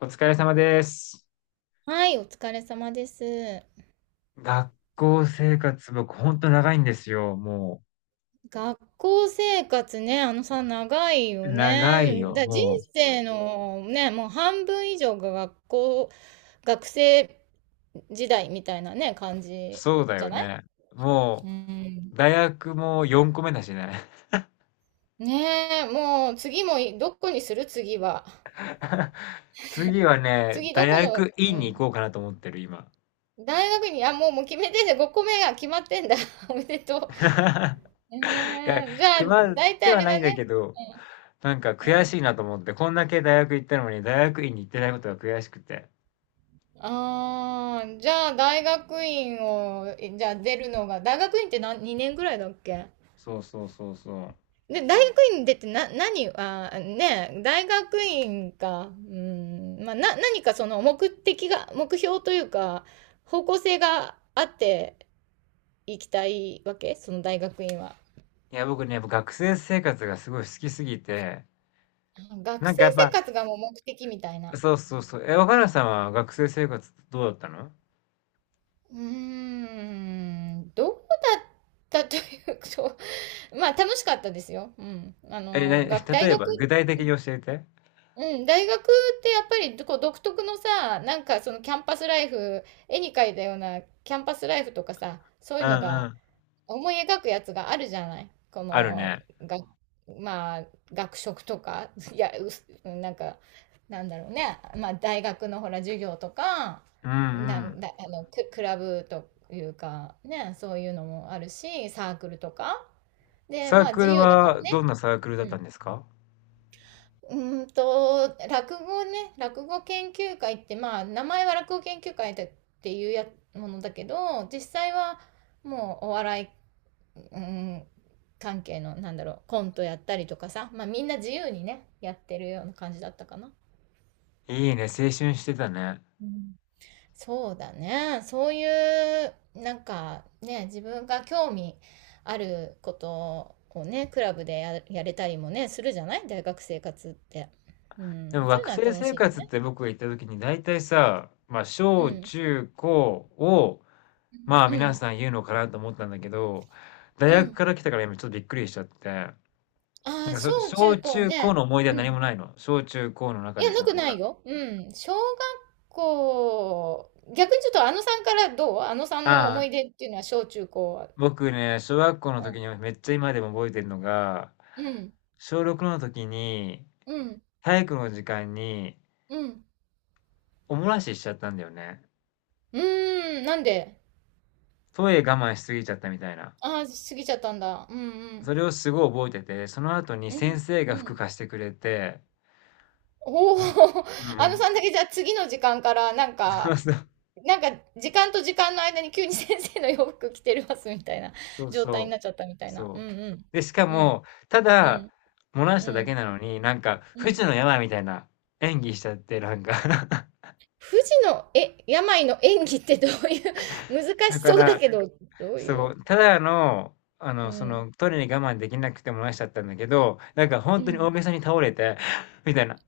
お疲れ様です。はい、お疲れ様です。学校生活僕ほんと長いんですよ。も学校生活ね、あのさ、長いう、よ長いね。よ。人もう、生のね、もう半分以上が学校、学生時代みたいなね、感じそうだじゃよない。ね。もうん。う、大学も4個目だしね。ねえ、もう次もいどこにする次は。次はね、次ど大この、学院うにん、行こうかなと思ってる、今。大学に、あ、もう、もう決めてんだ。5個目が決まってんだ。おめでとう。いや、ねえじゃあ、決まっ大体てあはれなだいんだね。けど、なんか悔しいなと思って、こんだけ大学行ったのに大学院に行ってないことが悔しくて。ああ、じゃあ大学院を、えじゃあ出るのが、大学院って何、2年ぐらいだっけ。そうそうそうそう。で、大学院出てな、何、ねえ、大学院か、うん、まあ、何かその目的が、目標というか、方向性があっていきたいわけその大学院は。いや、僕ね、やっぱ学生生活がすごい好きすぎて、学なん生かやっ生ぱ活がもう目的みたいな。そうそうそう。え、若菜さんは学生生活どうだったの？どうだったというと、まあ楽しかったですよ。うん。あえ、な、の、大例え学、ば具体的に教えて。うん、大学ってやっぱりこう独特のさ、なんかそのキャンパスライフ、絵に描いたようなキャンパスライフとかさ、そうういうんのうがん。思い描くやつがあるじゃない。こあるの、ね。が、まあ、学食とか、いや、うす、なんか、なんだろうね。まあ、大学のほら、授業とか、うんうなん。ん、だ、あの、ク、クラブというか、ね、そういうのもあるし、サークルとか。で、サーまあ、ク自ル由だからはどね。んなサークルだったんですか？う落語ね、落語研究会って、まあ、名前は落語研究会だっていうやものだけど、実際はもうお笑い、うん、関係の、なんだろう、コントやったりとかさ、まあみんな自由にね、やってるような感じだったかな。いいね、青春してたね。うん、そうだね。そういう、なんかね、自分が興味あることをね、クラブでや、やれたりもね、するじゃない大学生活って。うでもん、そういう学のは生楽生しいよ活っね。て僕が行った時に大体さ、まあう小ん。中高を、まあう皆ん。さん言うのかなと思ったんだけど、大う学ん。から来たから今ちょっとびっくりしちゃって。あなんあ、かそ、小中小高中高ね。の思い出うは何ん。もないの？小中高のい中や、でなさ、くなんなか。いよ。うん。小学校、逆にちょっとあのさんからどうあのさんのあ、思い出っていうのは小中高は。僕ね、小学校のう時ん。にめっちゃ今でも覚えてるのが、うん。小6の時にうん。体育の時間にうん。お漏らししちゃったんだよね。うーん。なんで。トイレ我慢しすぎちゃったみたいな。ああー、過ぎちゃったんだ。うんうん。それをすごい覚えてて、その後にうん。先生がう服ん。貸してくれて、おお。うん、うあんうのん、さんだけじゃあ次の時間からなんそうか、そう、なんか時間と時間の間に急に先生の洋服着てますみたいなそう状態にそう、なっちゃったみたいな。うそう。んで、しかうん。うん。も、たうだ、ん、漏らしうただけん、なのに、なんか、う不ん。治の病みたいな演技しちゃって、なんか。 富士の、え、病の演技ってどういう。 難しだかそうら、だけど、どういそう、う、ただの、あうの、そん、の、トイレに我慢できなくて漏らしちゃったんだけど、なんかう本当にん。大げさに倒れて、みたいな、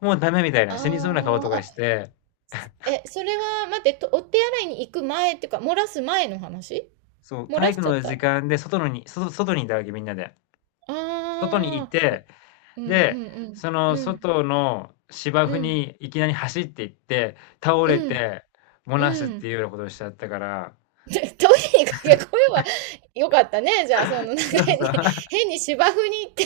もうダメみたいあな、死にそうな顔ーとかあ、して、え、それは、待って、とお手洗いに行く前っていうか、漏らす前の話。そう、漏体らし育ちゃのった。あ時間で外にいたわけ、みんなで。外にいあ、て、うんうで、んうん、そのうん、外の芝生うん、にいきなり走っていって、倒れうん、て、漏らすうってん。いうようなことをしちゃったから、トイレに駆け込めばよかったね。じゃあ、その、なんかそう変そに、う。変に芝生に行って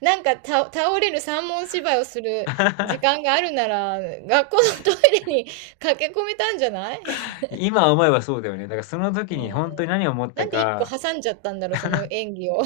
なんかた倒れる三文芝居をする時間 があるなら、学校のトイレに駆け込めたんじゃない。今思えばそうだよね。だからそのう時にん。本当に何を思っなたんで一個か、挟んじゃったんだろう、その演技を。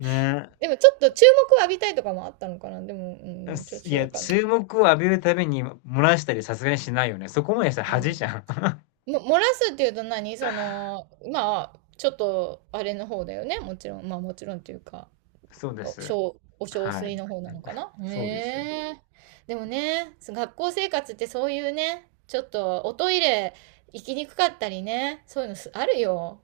ね。でもちょっと注目を浴びたいとかもあったのかな。でも、うん、ちょっすいとや、わかんない。注目を浴びるために漏らしたりさすがにしないよね。そこまでしたら恥じゃん。うん。漏らすっていうと何その、まあ、ちょっと、あれの方だよね。もちろん、まあもちろんっていうか。そうです。お小は水い。の方なのかな。そうです。へえ。でもね、そ学校生活ってそういうね、ちょっとおトイレ行きにくかったりね、そういうのすあるよ。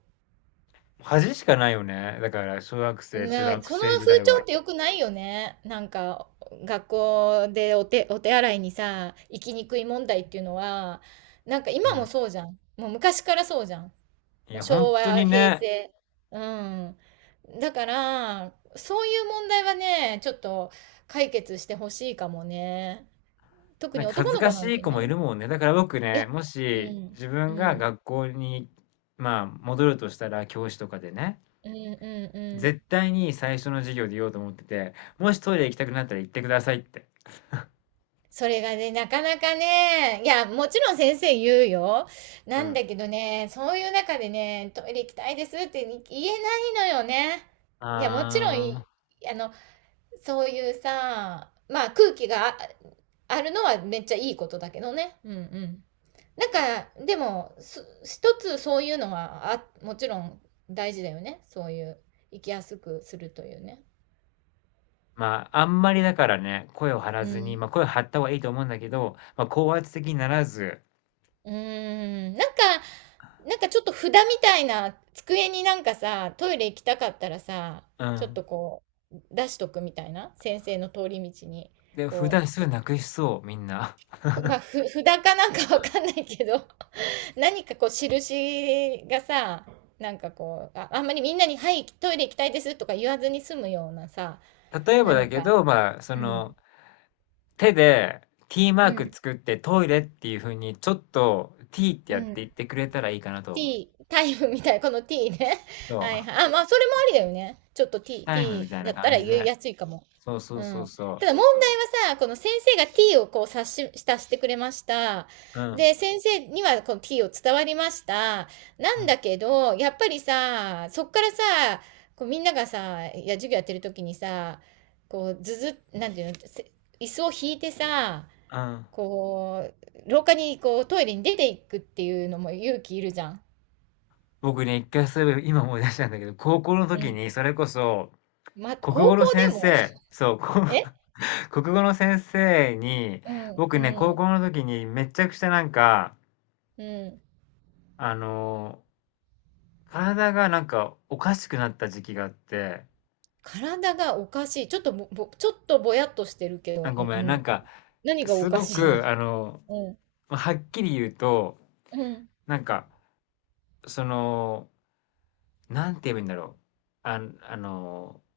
恥しかないよね。だから小学生、中まあ、学その生時風代潮は。って良くないよね。なんか、学校でお手、お手洗いにさ、行きにくい問題っていうのは、なんかう今もん。そうじゃん。もう昔からそうじゃん。いもうや、本昭当に和、平ね、成。うん。だから、そういう問題はね、ちょっと解決してほしいかもね。特なにんか恥男ずのか子しなんいて子ね。もいるもんね。だから僕いね、や、もうしん、自う分がん、学校に、まあ、戻るとしたら、教師とかでね、うん、うん、うん。絶対に最初の授業で言おうと思ってて、もしトイレ行きたくなったら行ってくださいって。それがね、なかなかね、いや、もちろん先生言うよ。うなんん。だけどね、そういう中でね、トイレ行きたいですって言えないのよね。いや、もちろんあい、あ。あの、そういうさ、まあ空気があるのはめっちゃいいことだけどね。うんうん。なんか、でも、す一つそういうのはあ、もちろん大事だよね。そういう、生きやすくするというね。まあ、あんまりだからね、声を張らうずに、ん。まあ、声を張った方がいいと思うんだけど、まあ、高圧的にならず、うーん。なんか、なんかちょっと札みたいな机になんかさ、トイレ行きたかったらさ、うちょっん。とこう、出しとくみたいな。先生の通り道に、で、普こ段すぐう。 なくしそう、みんな。まあ、札かなんかわかんないけど、何かこう、印がさ、なんかこう、あんまりみんなに、はい、トイレ行きたいですとか言わずに済むようなさ、例えば何だけか。ど、まあ、そうの、ん。手で T マうークん。作ってトイレっていう風に、ちょっと T ってうやってん。言ってくれたらいいかなと思う。T、タイムみたいな、この T ね。そ はいう、はい。あ、まあ、それもありだよね。ちょっと T、タイム T みたいなだった感らじ言いで。やすいかも。そうそううそうん。たそだ問題はさ、この先生が T をこう察してくれました。う。うん、で、先生にはこの T を伝わりました。なうんん、だけど、やっぱりさ、そっからさ、こうみんながさ、いや、授業やってる時にさ、こう、ずず、なんていうの、椅子を引いてさ、うん。こう、廊下にこうトイレに出ていくっていうのも勇気いるじゃん。僕ね、一回そういえば今思い出したんだけど、高校のう時ん。にそれこそ、ま、国語高の校で先も。 生、そう、え、国語の先生に、うん、僕ね、高うん、校の時にめちゃくちゃなんか、うん。あのー体がなんかおかしくなった時期があって、体がおかしい。ちょっとぼやっとしてるけあ、ど、うごん、めん、うなんん。か、何がおすかごしいの。 く、うん、はっきり言うと、うん。なんか、その、なんて言えばいいんだろう。あ、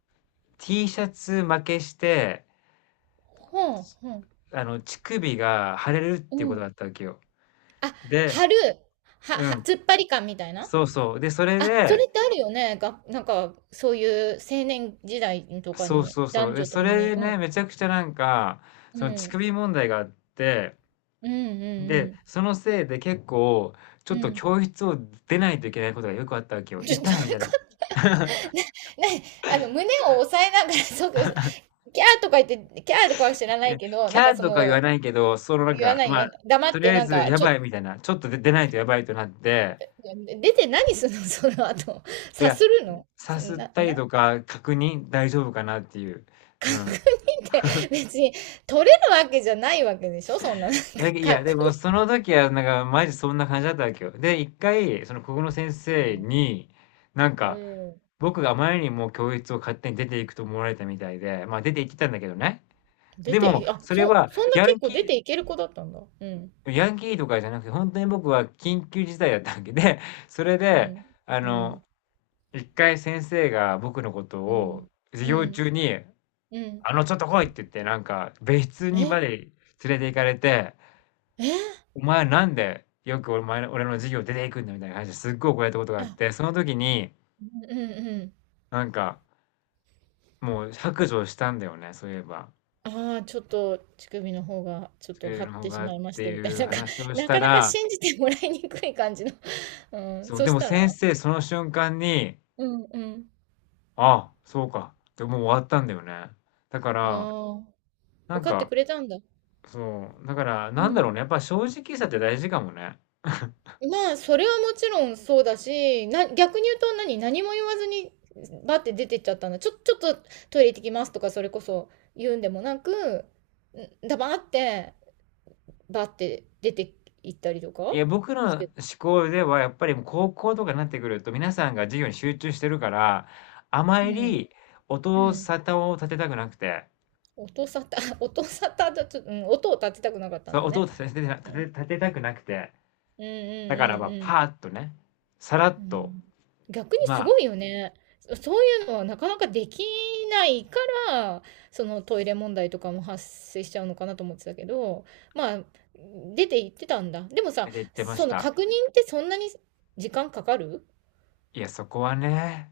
T シャツ負けして、ほん、ほん、あの、乳首が腫れるっうていうことがあっん。たわけよ。あ、で、貼る。うん、突っ張り感みたいな。そうそう。で、それあ、そで、れってあるよね。が、なんか、そういう青年時代とかそうに、そうそう。男で、女とそもれに。でうね、ん、めちゃくちゃなんか、うその乳ん、首問題があって、うん、うで、ん、そのせいで結構、ちょうっん。うとん。教室を出ないといけないことがよくあったわけよ。ちょ、ど痛いみういたうこいな。と。 ね、ね、あの、胸を押さえながら、そう、キャーとか言って、キャーとかは知らいないや、けど、キなんかャーそとか言の、わないけど、そのなん言わか、ない言まわあ、ない。黙とっりてあえなんずか、やちょ、ばいみたいな、ちょっとで出ないとやばいとなって、出て何するの。 その後。いさや、するの。さすっな、たりな、とか確認大丈夫かなっていう。う確認ん。って別に取れるわけじゃないわけでしょそんな、なんかだけいや、で確もそ認。の時は、なんか、マジそんな感じだったわけよ。で、一回、そのここの先生に、なんうか、ん。僕があまりにも教室を勝手に出ていくと思われたみたいで、まあ出て行ってたんだけどね。出でて、も、え、あ、それそ、はそんなヤ結ン構出キていける子だったんだ。うん。ー、ヤンキーとかじゃなくて、本当に僕は緊急事態だったわけで、それうで、ん。あうの、ん。一回先生が僕のことうん。を授う業ん。中に、うん。あの、ちょっと来いって言って、なんか、別室えにまえ、で連れて行かれて、お前なんでよくお前の、俺の授業出ていくんだみたいな感じですっごい怒られたことがあっあ、て、その時にうんうんうん。なんかもう白状したんだよね、そういえば。ああ、ちょっと乳首の方がちょっそうとい張うっのてしがっまいましててみたいな、いうなんか、話を しなたかなから、信じてもらいにくい感じの、うん、そう、そでしもた先ら。生その瞬間に、うんうん。あ、そうか、でもう終わったんだよね。だから、ああ、な分んかってか、くれたんだ。そう、だからうなんだろん。うね、やっぱ正直さって大事かもね。まあ、それはもちろんそうだし、な逆に言うと何何も言わずに、バッて出てっちゃったんだ。ちょ、ちょっとトイレ行ってきますとかそれこそ言うんでもなく、ん、ダバーって、バッて出て行ったりといかや、僕のし思て。考ではやっぱりもう高校とかになってくると、皆さんが授業に集中してるから、あまうん、りう音ん。沙汰を立てたくなくて、音沙汰、音沙汰だと、うん、音を立てたくなかったんそう、だ音をね。うん。立てたくなくて、うんだからまあ、パうんーッとね、さらうっんうん。うと、ん。逆にますあ、ごいよね。そそういうのはなかなかできないから、そのトイレ問題とかも発生しちゃうのかなと思ってたけど、まあ、出て行ってたんだ。でもさ、出て行ってましそのた。確認ってそんなに時間かかるいや、そこはね、